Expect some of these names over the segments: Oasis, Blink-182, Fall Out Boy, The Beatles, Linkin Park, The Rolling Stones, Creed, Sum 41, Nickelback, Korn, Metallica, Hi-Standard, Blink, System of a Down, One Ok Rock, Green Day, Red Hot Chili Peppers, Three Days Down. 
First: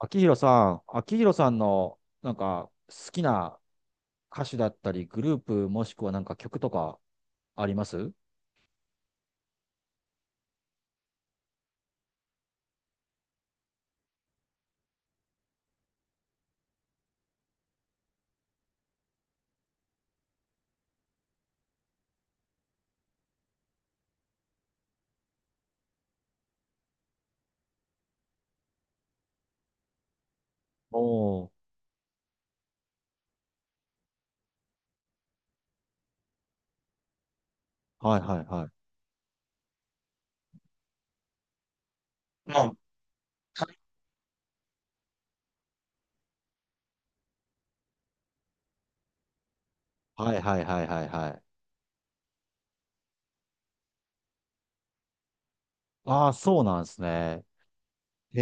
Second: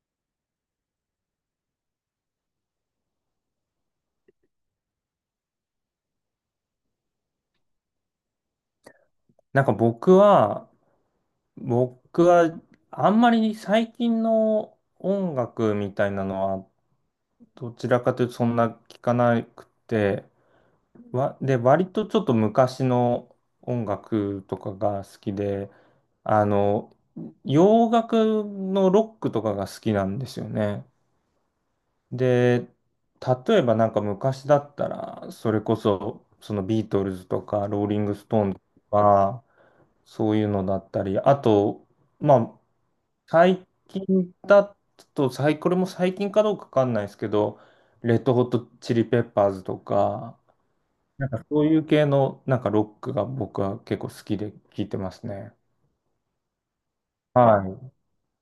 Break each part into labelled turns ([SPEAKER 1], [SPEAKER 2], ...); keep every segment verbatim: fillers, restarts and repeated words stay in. [SPEAKER 1] 秋広さん、秋広さんのなんか好きな歌手だったり、グループもしくはなんか曲とかあります？
[SPEAKER 2] なんか僕は、僕はあんまり最近の音楽みたいなのはどちらかというとそんな聞かなくて、わ、で、割とちょっと昔の音楽とかが好きで、あの、洋楽のロックとかが好きなんですよね。
[SPEAKER 1] おお
[SPEAKER 2] で、例えばなんか昔だったら、それこそそのビートルズとかローリン
[SPEAKER 1] ー、
[SPEAKER 2] グ
[SPEAKER 1] はい
[SPEAKER 2] ス
[SPEAKER 1] は
[SPEAKER 2] ト
[SPEAKER 1] い
[SPEAKER 2] ーンズ
[SPEAKER 1] はい。
[SPEAKER 2] とか、そういうのだったり、あと、まあ、
[SPEAKER 1] ま
[SPEAKER 2] 最近だと、最これも最近かどうかわかんないですけど、レッドホットチリペッパーズと
[SPEAKER 1] あ、は
[SPEAKER 2] か、
[SPEAKER 1] いはいはいはい
[SPEAKER 2] な
[SPEAKER 1] は
[SPEAKER 2] ん
[SPEAKER 1] い。
[SPEAKER 2] かそういう系のなんかロックが僕は結構好きで聴いてますね。
[SPEAKER 1] ああ、そうなんです
[SPEAKER 2] は
[SPEAKER 1] ね。
[SPEAKER 2] い。
[SPEAKER 1] へ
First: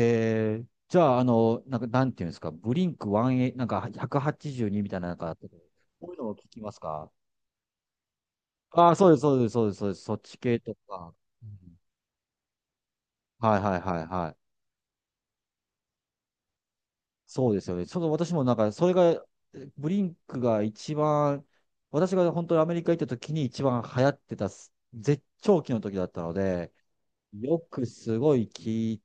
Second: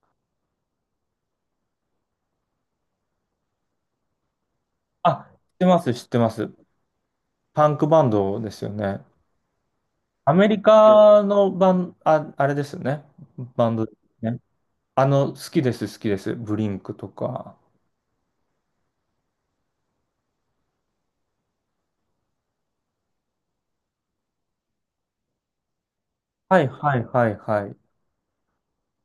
[SPEAKER 1] え。じゃあ、あの、なんか、なんていうんですか、ブリンクワン、なんかワンエイティーツーみたいな、なん
[SPEAKER 2] あ、
[SPEAKER 1] か、
[SPEAKER 2] 知ってます、知っ
[SPEAKER 1] こういう
[SPEAKER 2] て
[SPEAKER 1] の
[SPEAKER 2] ま
[SPEAKER 1] を聞
[SPEAKER 2] す。
[SPEAKER 1] きますか？
[SPEAKER 2] パンクバンドですよ
[SPEAKER 1] ああー、
[SPEAKER 2] ね。
[SPEAKER 1] そうです、そうです、そうです、そうです、そっ
[SPEAKER 2] ア
[SPEAKER 1] ち
[SPEAKER 2] メ
[SPEAKER 1] 系
[SPEAKER 2] リ
[SPEAKER 1] とか。
[SPEAKER 2] カ
[SPEAKER 1] う
[SPEAKER 2] のバ
[SPEAKER 1] ん、
[SPEAKER 2] ン、あ、あれですよね。
[SPEAKER 1] はい
[SPEAKER 2] バ
[SPEAKER 1] は
[SPEAKER 2] ン
[SPEAKER 1] い
[SPEAKER 2] ドで
[SPEAKER 1] は
[SPEAKER 2] す
[SPEAKER 1] いはい。
[SPEAKER 2] ね。あの、好きです、好きです。ブリンクと
[SPEAKER 1] そう
[SPEAKER 2] か。
[SPEAKER 1] ですよね。その私もなんか、それが、ブリンクが一番、私が本当にアメリカ行った時に一番流行ってたす、絶頂期の時だったの
[SPEAKER 2] はい、
[SPEAKER 1] で、
[SPEAKER 2] はい、はい、
[SPEAKER 1] よ
[SPEAKER 2] はい。
[SPEAKER 1] くすごい聞い、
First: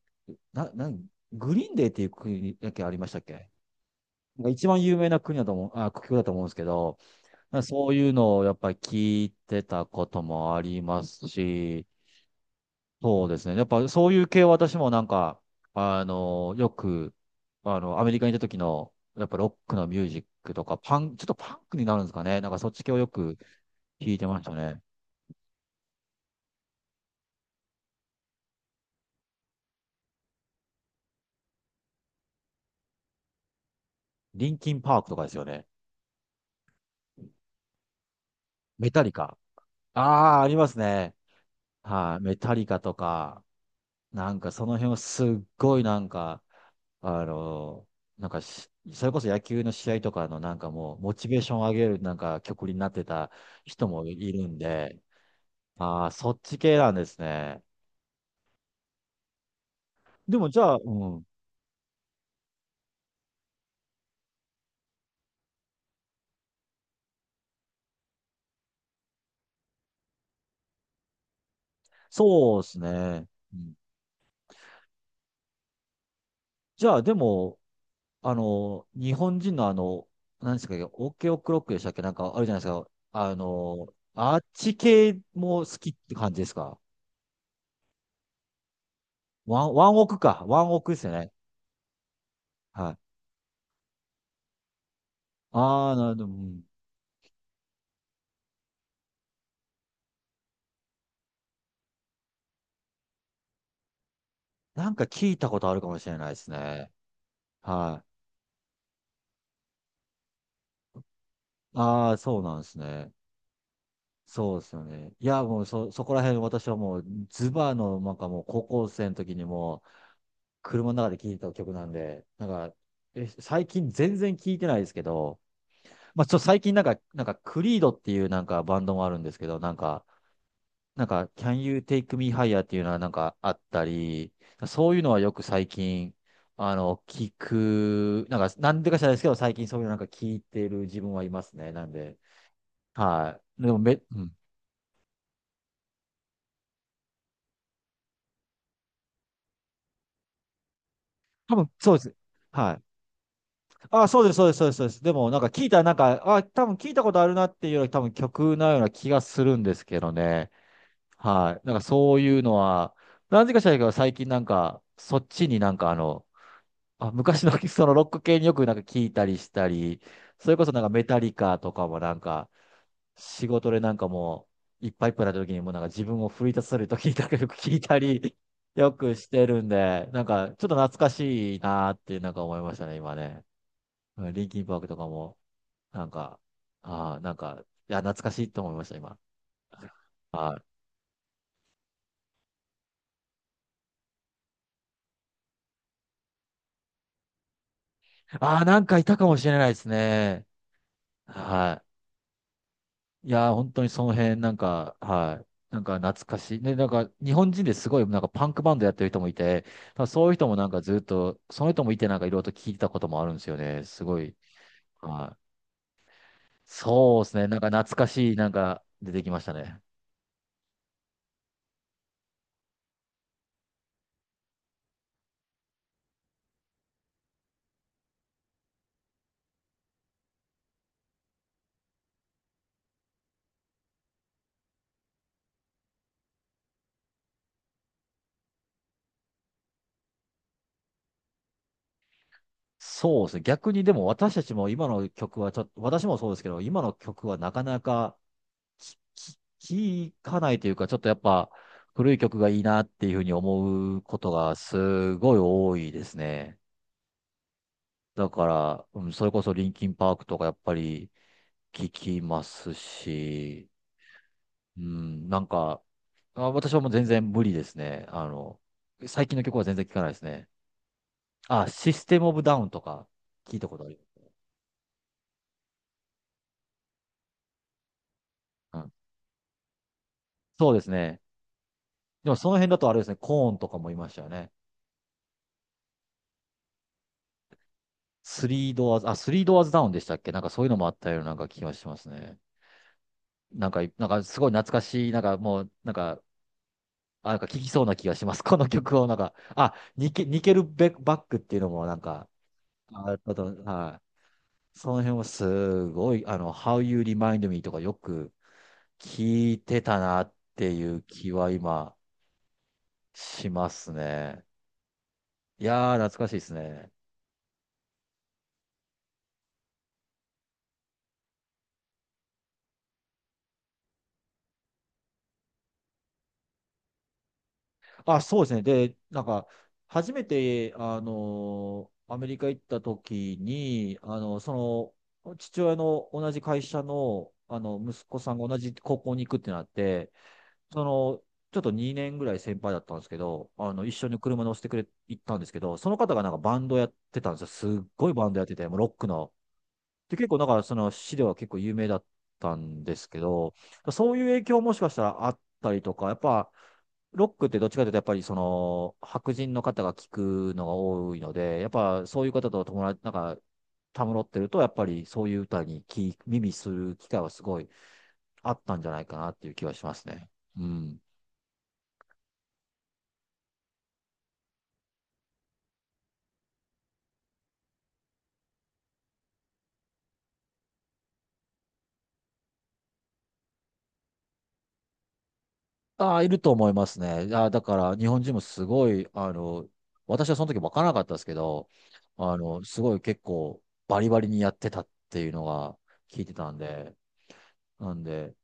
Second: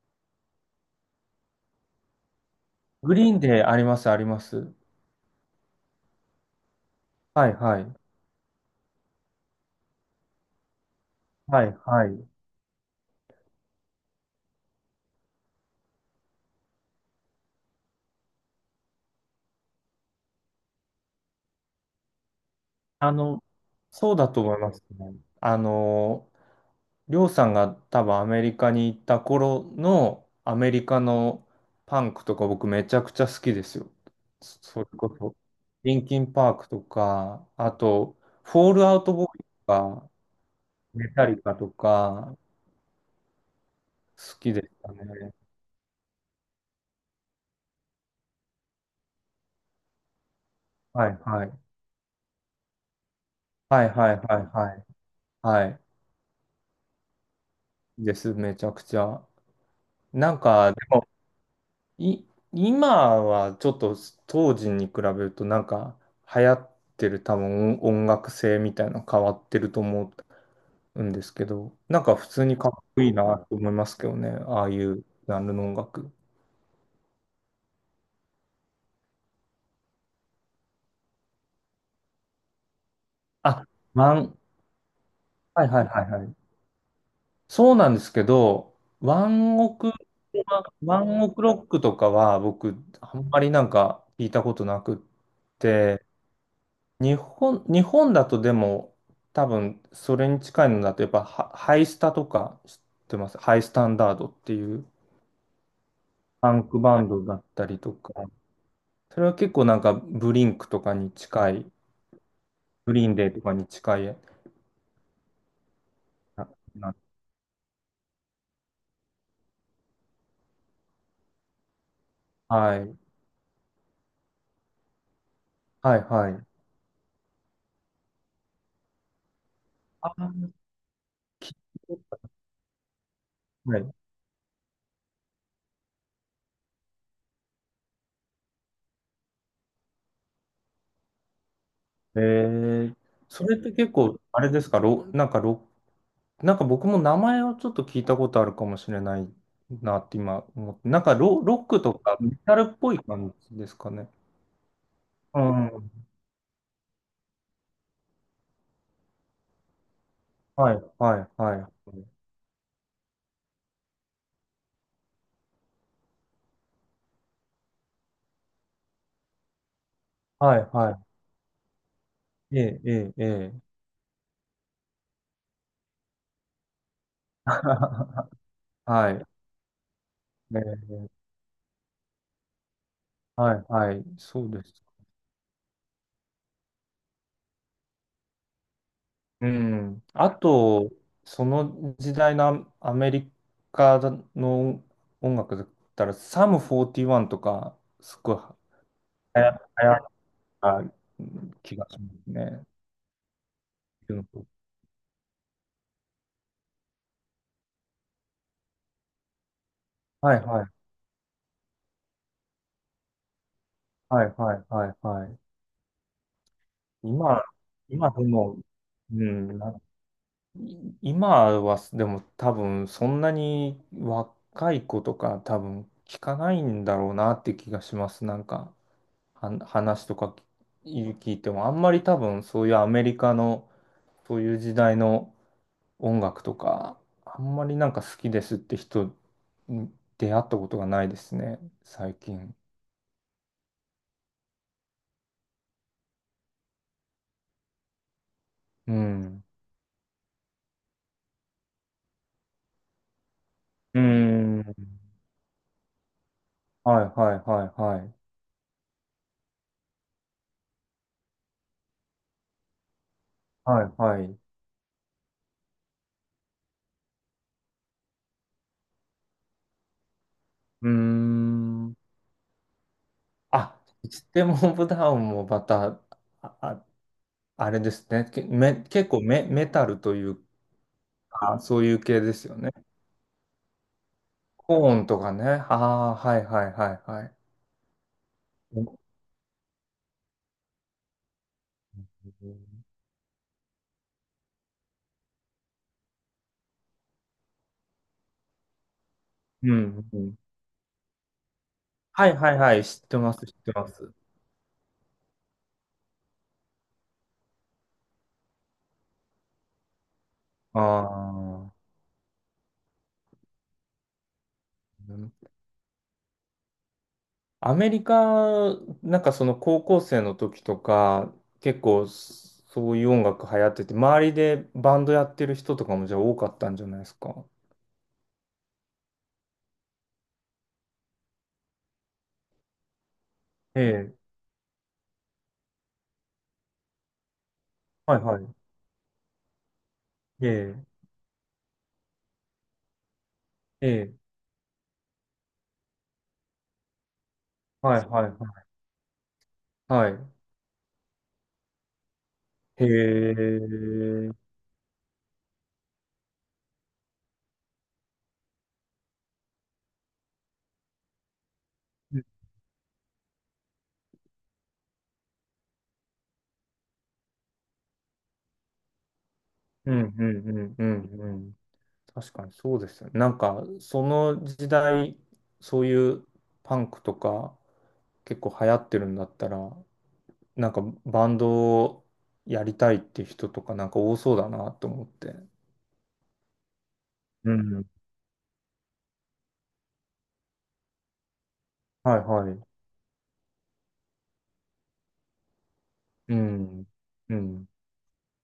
[SPEAKER 1] な、なん、グリーンデーっていう国だけありまし
[SPEAKER 2] グ
[SPEAKER 1] たっ
[SPEAKER 2] リーン
[SPEAKER 1] け？
[SPEAKER 2] であります、ありま
[SPEAKER 1] なんか一
[SPEAKER 2] す。
[SPEAKER 1] 番有名な国だと思う、あ、国境だと思うんですけど、
[SPEAKER 2] はい
[SPEAKER 1] なんか
[SPEAKER 2] は
[SPEAKER 1] そう
[SPEAKER 2] い。
[SPEAKER 1] いうのをやっぱり聞いてたこともあります
[SPEAKER 2] はい
[SPEAKER 1] し、
[SPEAKER 2] はい。
[SPEAKER 1] そうですね。やっぱそういう系は私もなんか、あの、よく、あの、アメリカにいた時の、やっぱロックのミュージックとか、パン、ちょっとパンクになるんですかね。なんかそっち系をよ
[SPEAKER 2] あ
[SPEAKER 1] く
[SPEAKER 2] の、
[SPEAKER 1] 聞
[SPEAKER 2] そう
[SPEAKER 1] いて
[SPEAKER 2] だ
[SPEAKER 1] ま
[SPEAKER 2] と
[SPEAKER 1] した
[SPEAKER 2] 思いま
[SPEAKER 1] ね。
[SPEAKER 2] すね。あの、りょうさんが多分アメリカに行った頃のアメリカのパンクとか僕めちゃくちゃ好きですよ。
[SPEAKER 1] リン
[SPEAKER 2] そ
[SPEAKER 1] キ
[SPEAKER 2] そ
[SPEAKER 1] ン
[SPEAKER 2] れ
[SPEAKER 1] パークと
[SPEAKER 2] こ
[SPEAKER 1] かで
[SPEAKER 2] そ。
[SPEAKER 1] すよね。
[SPEAKER 2] リンキンパークとか、あと、フォール
[SPEAKER 1] メ
[SPEAKER 2] ア
[SPEAKER 1] タ
[SPEAKER 2] ウ
[SPEAKER 1] リ
[SPEAKER 2] トボー
[SPEAKER 1] カ。
[SPEAKER 2] イとか、
[SPEAKER 1] ああ、あります
[SPEAKER 2] メ
[SPEAKER 1] ね。
[SPEAKER 2] タリカと
[SPEAKER 1] はい、メ
[SPEAKER 2] か、
[SPEAKER 1] タリカとか、なん
[SPEAKER 2] 好
[SPEAKER 1] か
[SPEAKER 2] きで
[SPEAKER 1] そ
[SPEAKER 2] し
[SPEAKER 1] の辺
[SPEAKER 2] た
[SPEAKER 1] をすっ
[SPEAKER 2] ね。
[SPEAKER 1] ごいなんか、あの、なんかしそれこそ野球の試合とかのなんかもう、
[SPEAKER 2] は
[SPEAKER 1] モ
[SPEAKER 2] い
[SPEAKER 1] チベー
[SPEAKER 2] は
[SPEAKER 1] ションを
[SPEAKER 2] い。
[SPEAKER 1] 上げるなんか曲になってた
[SPEAKER 2] は
[SPEAKER 1] 人
[SPEAKER 2] い
[SPEAKER 1] も
[SPEAKER 2] はい
[SPEAKER 1] い
[SPEAKER 2] はい
[SPEAKER 1] るん
[SPEAKER 2] はい。
[SPEAKER 1] で、
[SPEAKER 2] はい。
[SPEAKER 1] ああ、そっち系なんですね。
[SPEAKER 2] です、めちゃくちゃ。な
[SPEAKER 1] で
[SPEAKER 2] ん
[SPEAKER 1] もじ
[SPEAKER 2] か、
[SPEAKER 1] ゃ
[SPEAKER 2] で
[SPEAKER 1] あ、うん。
[SPEAKER 2] い、今はちょっと当時に比べるとなんか流行ってる多分音楽性みたいなの変わってると思うんですけど、なんか普通に
[SPEAKER 1] そうで
[SPEAKER 2] かっ
[SPEAKER 1] す
[SPEAKER 2] こいい
[SPEAKER 1] ね。
[SPEAKER 2] なと
[SPEAKER 1] う
[SPEAKER 2] 思い
[SPEAKER 1] ん、
[SPEAKER 2] ますけどね、ああいうジャンルの音楽。
[SPEAKER 1] じゃあ、でも、あの、日本人のあの、何ですか、オケオクロックでしたっけ？なんかあるじゃないですか。あ
[SPEAKER 2] あ、
[SPEAKER 1] の、
[SPEAKER 2] ワ
[SPEAKER 1] あ
[SPEAKER 2] ン、
[SPEAKER 1] っち系
[SPEAKER 2] は
[SPEAKER 1] も
[SPEAKER 2] い
[SPEAKER 1] 好
[SPEAKER 2] はい
[SPEAKER 1] きっ
[SPEAKER 2] はい
[SPEAKER 1] て
[SPEAKER 2] は
[SPEAKER 1] 感
[SPEAKER 2] い。
[SPEAKER 1] じですか？
[SPEAKER 2] そうなんですけど、ワン
[SPEAKER 1] ワン、
[SPEAKER 2] オ
[SPEAKER 1] ワ
[SPEAKER 2] ク、
[SPEAKER 1] ンオクか。ワンオクで
[SPEAKER 2] ワ
[SPEAKER 1] すよ
[SPEAKER 2] ン
[SPEAKER 1] ね。
[SPEAKER 2] オクロックとかは僕
[SPEAKER 1] はい。
[SPEAKER 2] あんまりなんか聞いたことなくっ
[SPEAKER 1] ああ、な
[SPEAKER 2] て、
[SPEAKER 1] るほど。うん、
[SPEAKER 2] 日本、日本だとでも、多分それに近いのだと、やっぱハ、ハイスタとか知ってます。ハイスタンダードっていう
[SPEAKER 1] なんか聞いたことあるかもしれないです
[SPEAKER 2] パンク
[SPEAKER 1] ね。
[SPEAKER 2] バンドだったりと
[SPEAKER 1] はい。
[SPEAKER 2] か、それは結構なんかブリンクとかに近い、
[SPEAKER 1] ああ、そうなんです
[SPEAKER 2] グリー
[SPEAKER 1] ね。
[SPEAKER 2] ンデーとかに近い
[SPEAKER 1] そうですよね。いや、もうそ、そこら辺
[SPEAKER 2] な、
[SPEAKER 1] 私は
[SPEAKER 2] な
[SPEAKER 1] もう、ズバーの、なんかもう高校生の時にもう、車の中で聴いた曲なんで、なんか、
[SPEAKER 2] はい、
[SPEAKER 1] え最近全然聴いてないですけど、
[SPEAKER 2] はい、
[SPEAKER 1] まあ、ち
[SPEAKER 2] は
[SPEAKER 1] ょっと最
[SPEAKER 2] い。
[SPEAKER 1] 近なんか、なんか、クリードっていうなんかバンドもあるんですけど、なんか、
[SPEAKER 2] あー、
[SPEAKER 1] なんか、
[SPEAKER 2] き
[SPEAKER 1] Can You Take Me Higher っていうのはなんかあっ
[SPEAKER 2] は
[SPEAKER 1] た
[SPEAKER 2] い。
[SPEAKER 1] り、そういうのはよく最近、あの、聞く、なんか、なんでか知らないですけど、最近そういうのなんか聞いてる自分はいますね。なんで、
[SPEAKER 2] えー、
[SPEAKER 1] は
[SPEAKER 2] それ
[SPEAKER 1] い。
[SPEAKER 2] っ
[SPEAKER 1] で
[SPEAKER 2] て
[SPEAKER 1] も
[SPEAKER 2] 結
[SPEAKER 1] め、う
[SPEAKER 2] 構、
[SPEAKER 1] ん。
[SPEAKER 2] あれですか、ロ、なんかロなんか僕も名前をちょっと聞いたことあるかもしれないなって今思って、なんかロ、
[SPEAKER 1] 多
[SPEAKER 2] ロッ
[SPEAKER 1] 分、
[SPEAKER 2] ク
[SPEAKER 1] そ
[SPEAKER 2] と
[SPEAKER 1] うです。
[SPEAKER 2] かメタル
[SPEAKER 1] は
[SPEAKER 2] っ
[SPEAKER 1] い。
[SPEAKER 2] ぽい感じですか
[SPEAKER 1] あ、
[SPEAKER 2] ね。
[SPEAKER 1] そうです、そうです、そうです。そうですでも、な
[SPEAKER 2] う
[SPEAKER 1] んか聞いたら、なん
[SPEAKER 2] ん。
[SPEAKER 1] か、あ、多分聞いたことあるなっていうより、多分曲のような気がするんですけどね。
[SPEAKER 2] はい、はい、は
[SPEAKER 1] はい。なんか
[SPEAKER 2] い。
[SPEAKER 1] そういうのは、なぜか知らないけど、最近なんか、そっちになんかあの、あ、昔の そのロック系によくなんか聞いたりしたり、それ
[SPEAKER 2] は
[SPEAKER 1] こ
[SPEAKER 2] い、
[SPEAKER 1] そなんか
[SPEAKER 2] は
[SPEAKER 1] メタリカとかもなんか、
[SPEAKER 2] い。ええ、ええ、え
[SPEAKER 1] 仕
[SPEAKER 2] え。
[SPEAKER 1] 事でなんかもう、いっぱいいっぱいな時にもうなんか自分を奮い立たせる時になんかよく聞いた り、よ
[SPEAKER 2] は
[SPEAKER 1] く
[SPEAKER 2] い。
[SPEAKER 1] してるんで、なんかちょっ
[SPEAKER 2] え
[SPEAKER 1] と懐か
[SPEAKER 2] え、
[SPEAKER 1] しいなーってなんか思いましたね、今ね。
[SPEAKER 2] はい、はい。
[SPEAKER 1] うん、
[SPEAKER 2] そ
[SPEAKER 1] リン
[SPEAKER 2] う
[SPEAKER 1] キ
[SPEAKER 2] で
[SPEAKER 1] ンパー
[SPEAKER 2] す。
[SPEAKER 1] クとかも。なんか、ああ、なんか、いや、懐かしいと思いました、今。
[SPEAKER 2] うん。あ
[SPEAKER 1] は
[SPEAKER 2] と、その時代のアアメリカの音楽だったら、サムフォーティーワンとか、すご
[SPEAKER 1] い。
[SPEAKER 2] い
[SPEAKER 1] ああ、なんかいたかも
[SPEAKER 2] 流
[SPEAKER 1] しれ
[SPEAKER 2] 行
[SPEAKER 1] ないです
[SPEAKER 2] 流
[SPEAKER 1] ね。
[SPEAKER 2] 行った気
[SPEAKER 1] は
[SPEAKER 2] がしますね。
[SPEAKER 1] い。いやー、本当にその辺、なんか、はい。なんか懐かしい。ね、なんか日本人ですごいなんかパンクバンドやってる人もいて、まあそういう
[SPEAKER 2] はい、
[SPEAKER 1] 人も
[SPEAKER 2] は
[SPEAKER 1] なんか
[SPEAKER 2] い。
[SPEAKER 1] ずっと、その人もいてなんかいろいろと聞いてたこともあるんですよね。すご
[SPEAKER 2] はい
[SPEAKER 1] い。
[SPEAKER 2] はいはいは
[SPEAKER 1] は
[SPEAKER 2] い。
[SPEAKER 1] い。そうです
[SPEAKER 2] 今、
[SPEAKER 1] ね。なんか懐か
[SPEAKER 2] 今で
[SPEAKER 1] しい、なん
[SPEAKER 2] も、
[SPEAKER 1] か出て
[SPEAKER 2] う
[SPEAKER 1] きました
[SPEAKER 2] ん、な
[SPEAKER 1] ね。
[SPEAKER 2] い今はでも多分そんなに若い子とか多分聞かないんだろうなって気がします。なんかは話とか聞聞いてもあんまり多分そういうアメリカのそういう時代の音楽とかあんまりなんか好きですって人に出会ったことがないですね、最近。
[SPEAKER 1] そうですね。逆にでも私たちも今の曲はちょっと、私もそうですけど、今の曲はなかなか
[SPEAKER 2] う
[SPEAKER 1] き
[SPEAKER 2] ん。
[SPEAKER 1] き聞かないというか、ちょっとやっぱ古い曲がいいなっていうふうに思
[SPEAKER 2] う
[SPEAKER 1] うことが
[SPEAKER 2] ん。
[SPEAKER 1] すごい多いですね。
[SPEAKER 2] はいはいはいはい。
[SPEAKER 1] だから、うん、それこそリンキンパークとかやっぱり聞きますし、
[SPEAKER 2] はい、はい。う
[SPEAKER 1] うん、なんか、あ、私はもう全然無理ですね。あの、最近の曲は全然聞かないですね。
[SPEAKER 2] ー
[SPEAKER 1] あ、シ
[SPEAKER 2] ん。
[SPEAKER 1] ステムオブダウンとか聞いたこ
[SPEAKER 2] あ、
[SPEAKER 1] とある。
[SPEAKER 2] いつでブダウンもまた、あ、ああれですね。け、
[SPEAKER 1] う
[SPEAKER 2] め、
[SPEAKER 1] ん、
[SPEAKER 2] 結構メ、メタルという
[SPEAKER 1] そうですね。
[SPEAKER 2] か、そういう系
[SPEAKER 1] で
[SPEAKER 2] で
[SPEAKER 1] も
[SPEAKER 2] す
[SPEAKER 1] その
[SPEAKER 2] よ
[SPEAKER 1] 辺
[SPEAKER 2] ね。
[SPEAKER 1] だとあれですね、コーンとかもいましたよね。
[SPEAKER 2] コーンとかね。ああ、はいはいはいはい。
[SPEAKER 1] スリードアー
[SPEAKER 2] う
[SPEAKER 1] ズ、あ、スリードアーズダウンでしたっけ？なんかそういうのもあったようななんか気がしますね。なんか、なんかすごい懐かしい、なんかもう、なんか、あ、なんか聞きそうな気がします。この曲をなんか、
[SPEAKER 2] ん、
[SPEAKER 1] あ、ニ
[SPEAKER 2] う
[SPEAKER 1] ケ、
[SPEAKER 2] ん。
[SPEAKER 1] ニケルベバックっていうのもなん
[SPEAKER 2] は
[SPEAKER 1] か、
[SPEAKER 2] いはいはい。知っ
[SPEAKER 1] あ、
[SPEAKER 2] て
[SPEAKER 1] あ
[SPEAKER 2] ます、
[SPEAKER 1] と、
[SPEAKER 2] 知ってま
[SPEAKER 1] は
[SPEAKER 2] す。
[SPEAKER 1] い。その辺はすごい、あの、How You Remind Me とかよく聞いてたなって
[SPEAKER 2] あ
[SPEAKER 1] いう気は
[SPEAKER 2] あ。
[SPEAKER 1] 今しますね。いやー、懐かしいですね。
[SPEAKER 2] アメリカ、なんかその高校生の時とか、結構そういう音楽流行ってて、周りでバンドやってる人とかもじゃあ多かったんじゃないですか。
[SPEAKER 1] あ、そうですね。で、なんか、初めて、あの、アメリカ行った時
[SPEAKER 2] え
[SPEAKER 1] に、
[SPEAKER 2] え、
[SPEAKER 1] あの、その、父親の同じ会社の、あの、息
[SPEAKER 2] は
[SPEAKER 1] 子
[SPEAKER 2] い
[SPEAKER 1] さん
[SPEAKER 2] はい。
[SPEAKER 1] が同じ高校に行くってなって、
[SPEAKER 2] え
[SPEAKER 1] そ
[SPEAKER 2] え、
[SPEAKER 1] の、ちょっとにねんぐらい先輩だったんですけど、あの、
[SPEAKER 2] え
[SPEAKER 1] 一緒
[SPEAKER 2] え、
[SPEAKER 1] に車乗せてくれ、行ったんですけど、その方がなんかバンドやってたんですよ。すっ
[SPEAKER 2] はい
[SPEAKER 1] ごい
[SPEAKER 2] はい
[SPEAKER 1] バ
[SPEAKER 2] は
[SPEAKER 1] ンドやって
[SPEAKER 2] い。
[SPEAKER 1] て、もうロックの、
[SPEAKER 2] は
[SPEAKER 1] で、結
[SPEAKER 2] い。
[SPEAKER 1] 構だからその市では結構有名だったん
[SPEAKER 2] へえ。
[SPEAKER 1] ですけど、そういう
[SPEAKER 2] うん
[SPEAKER 1] 影響もしかしたらあったりとか、やっぱ、ロックってどっちかというと、やっぱりその、白人の方が聞くのが多いので、やっぱそういう方と友達、なんか、たむろってると、やっぱりそういう歌に聞き耳する機会はすごいあったんじゃないかなっていう気はし
[SPEAKER 2] う
[SPEAKER 1] ます
[SPEAKER 2] んう
[SPEAKER 1] ね。
[SPEAKER 2] ん
[SPEAKER 1] う
[SPEAKER 2] う
[SPEAKER 1] ん。
[SPEAKER 2] んうん。確かにそうですよね。なんか、その時代、そういうパンクとか結構流行ってるんだったら、なんかバンドをやりたいって人とかなんか多そうだなと思って。
[SPEAKER 1] ああ、いると思いますね。ああ、
[SPEAKER 2] う
[SPEAKER 1] だか
[SPEAKER 2] ん。
[SPEAKER 1] ら日本人もすごい、あの、私はその時分からなかったですけど、
[SPEAKER 2] はい
[SPEAKER 1] あ
[SPEAKER 2] は
[SPEAKER 1] の、
[SPEAKER 2] い。
[SPEAKER 1] すごい結構バリバリにやってたっていうのが聞いて
[SPEAKER 2] う
[SPEAKER 1] たん
[SPEAKER 2] ん。
[SPEAKER 1] で、
[SPEAKER 2] うん。
[SPEAKER 1] なんで、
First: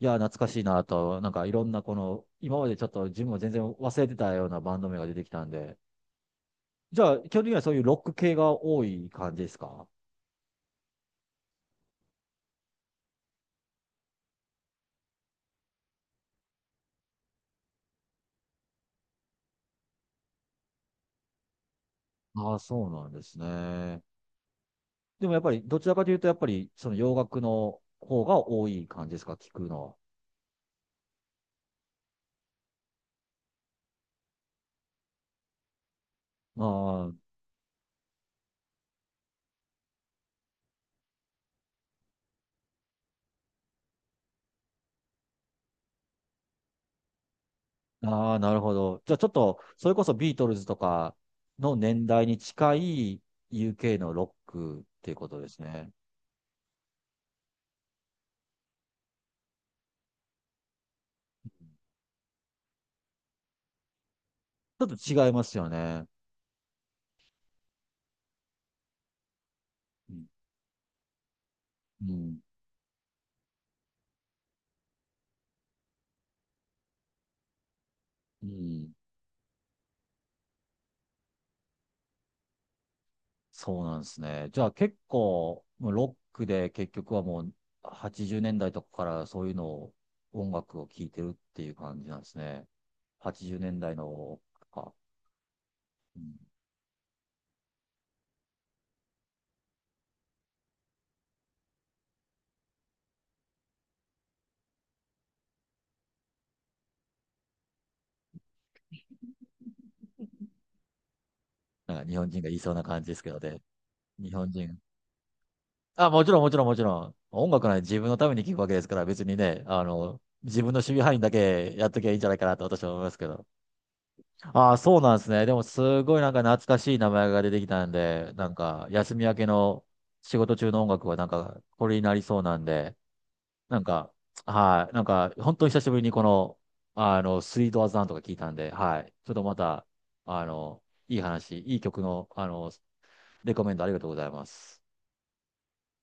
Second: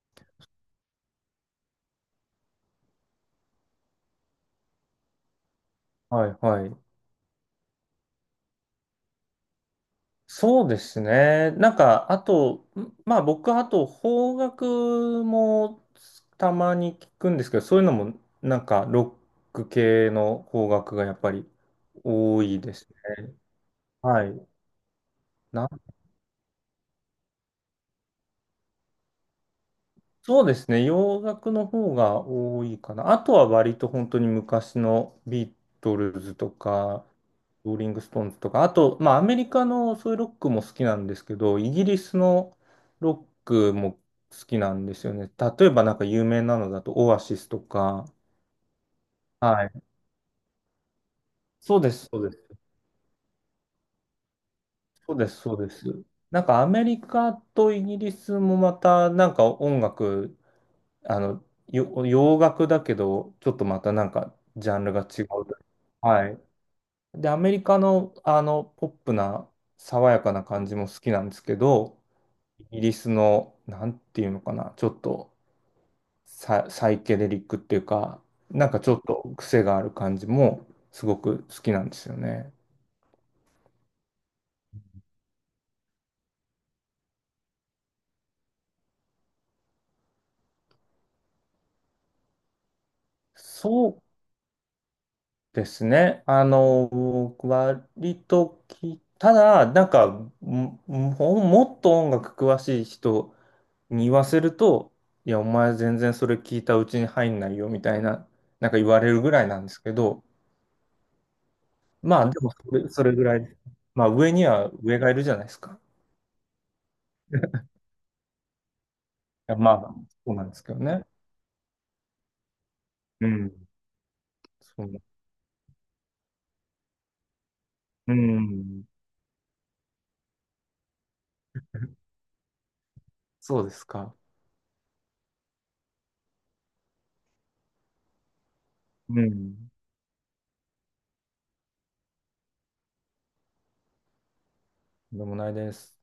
[SPEAKER 1] いや、懐かしいなと、なんかいろんなこの、今までちょっと自分も全然忘れてたようなバンド名が出てきたんで、
[SPEAKER 2] はいはい。
[SPEAKER 1] じゃあ、基本的にはそういうロック系が多い感じですか？
[SPEAKER 2] そうですね。なんか、あと、んまあ僕、あと、邦楽もたまに聞くんですけど、そういうのも、なんか、ロック系の邦楽がやっぱり多
[SPEAKER 1] ああ、
[SPEAKER 2] いで
[SPEAKER 1] そ
[SPEAKER 2] す
[SPEAKER 1] うなんで
[SPEAKER 2] ね。
[SPEAKER 1] すね。
[SPEAKER 2] はい。
[SPEAKER 1] でもやっぱり、どちらかというと、やっぱりその洋楽の方が多い感じですか、聞くの
[SPEAKER 2] そうですね。洋楽の方が多いかな。あとは割と本当に昔のビートルズと
[SPEAKER 1] は。
[SPEAKER 2] か、
[SPEAKER 1] ああ、
[SPEAKER 2] ローリングストーンズとか、あと、まあアメリカのそういうロックも好きなんですけど、イギリスのロックも好きなんですよね。例えばなんか有名なのだとオアシスとか。
[SPEAKER 1] ああ、なるほど。じゃあちょっと、
[SPEAKER 2] はい。
[SPEAKER 1] それこそビートルズとかの
[SPEAKER 2] そうで
[SPEAKER 1] 年
[SPEAKER 2] す、そ
[SPEAKER 1] 代
[SPEAKER 2] うで
[SPEAKER 1] に
[SPEAKER 2] す。
[SPEAKER 1] 近い ユーケー のロックってい
[SPEAKER 2] そ
[SPEAKER 1] う
[SPEAKER 2] う
[SPEAKER 1] こ
[SPEAKER 2] です、
[SPEAKER 1] とで
[SPEAKER 2] そう
[SPEAKER 1] す
[SPEAKER 2] です。
[SPEAKER 1] ね。
[SPEAKER 2] なんかアメリカとイギリスもまたなんか音楽あの、よ洋楽だけど、ちょっとまたなんか、ジャ
[SPEAKER 1] ちょ
[SPEAKER 2] ン
[SPEAKER 1] っ
[SPEAKER 2] ルが違
[SPEAKER 1] と
[SPEAKER 2] う。
[SPEAKER 1] 違いますよね。
[SPEAKER 2] はい。で、アメリカの、あの、ポップな、爽
[SPEAKER 1] う
[SPEAKER 2] や
[SPEAKER 1] ん。
[SPEAKER 2] かな感じも好きなんですけど、
[SPEAKER 1] うん。
[SPEAKER 2] イギリスの、なんていうのかな、ちょっとサ、サイケデリックっていうか、
[SPEAKER 1] う
[SPEAKER 2] なんかち
[SPEAKER 1] ん、
[SPEAKER 2] ょっと癖がある感じも、すごく好きなんですよね。
[SPEAKER 1] そうなんですね。じゃあ結構、もうロックで結局はもうはちじゅうねんだいとかからそういうのを、音楽を聴いてるっていう感じなんですね。80年
[SPEAKER 2] そ
[SPEAKER 1] 代
[SPEAKER 2] う
[SPEAKER 1] の、か、
[SPEAKER 2] です
[SPEAKER 1] うん、
[SPEAKER 2] ね。あの、割とき、ただ、なんか、も、ももっと音楽詳しい人に言わせると、いや、お前全然それ聞いたうちに入んないよ、みたいな、なんか言われるぐらいなんですけど、
[SPEAKER 1] なんか日
[SPEAKER 2] ま
[SPEAKER 1] 本
[SPEAKER 2] あ、で
[SPEAKER 1] 人が
[SPEAKER 2] も
[SPEAKER 1] 言いそ
[SPEAKER 2] そ
[SPEAKER 1] うな
[SPEAKER 2] れ、
[SPEAKER 1] 感
[SPEAKER 2] そ
[SPEAKER 1] じ
[SPEAKER 2] れ
[SPEAKER 1] です
[SPEAKER 2] ぐ
[SPEAKER 1] け
[SPEAKER 2] ら
[SPEAKER 1] ど
[SPEAKER 2] い、
[SPEAKER 1] ね。
[SPEAKER 2] まあ、上
[SPEAKER 1] 日
[SPEAKER 2] に
[SPEAKER 1] 本
[SPEAKER 2] は
[SPEAKER 1] 人、
[SPEAKER 2] 上がいるじゃないですか。
[SPEAKER 1] あ、もちろん、もちろん、もちろん。音楽なんて自分のために聴くわけですから、別に
[SPEAKER 2] いや、
[SPEAKER 1] ね、
[SPEAKER 2] ま
[SPEAKER 1] あ
[SPEAKER 2] あ、
[SPEAKER 1] の、
[SPEAKER 2] そうなんで
[SPEAKER 1] 自
[SPEAKER 2] す
[SPEAKER 1] 分
[SPEAKER 2] け
[SPEAKER 1] の
[SPEAKER 2] ど
[SPEAKER 1] 守備
[SPEAKER 2] ね。
[SPEAKER 1] 範囲だけやっときゃいいんじゃないかなと私は思いますけ
[SPEAKER 2] う
[SPEAKER 1] ど。
[SPEAKER 2] ん。
[SPEAKER 1] ああ、
[SPEAKER 2] そ
[SPEAKER 1] そう
[SPEAKER 2] う、
[SPEAKER 1] なんですね。でも、すごいなんか懐かしい名前が出てきたん
[SPEAKER 2] う
[SPEAKER 1] で、なん
[SPEAKER 2] ん。
[SPEAKER 1] か、休み明けの仕事中の音楽はなんか、これになりそうなんで、
[SPEAKER 2] そうで
[SPEAKER 1] なん
[SPEAKER 2] す
[SPEAKER 1] か、
[SPEAKER 2] か。
[SPEAKER 1] はい、なんか、本当に久しぶりにこの、あの、スイートアザンとか聞いたんで、はい、
[SPEAKER 2] う
[SPEAKER 1] ちょっとま
[SPEAKER 2] ん。
[SPEAKER 1] た、あの、いい話、いい曲の、あの、レコメンドありがとうございます。
[SPEAKER 2] でもないです。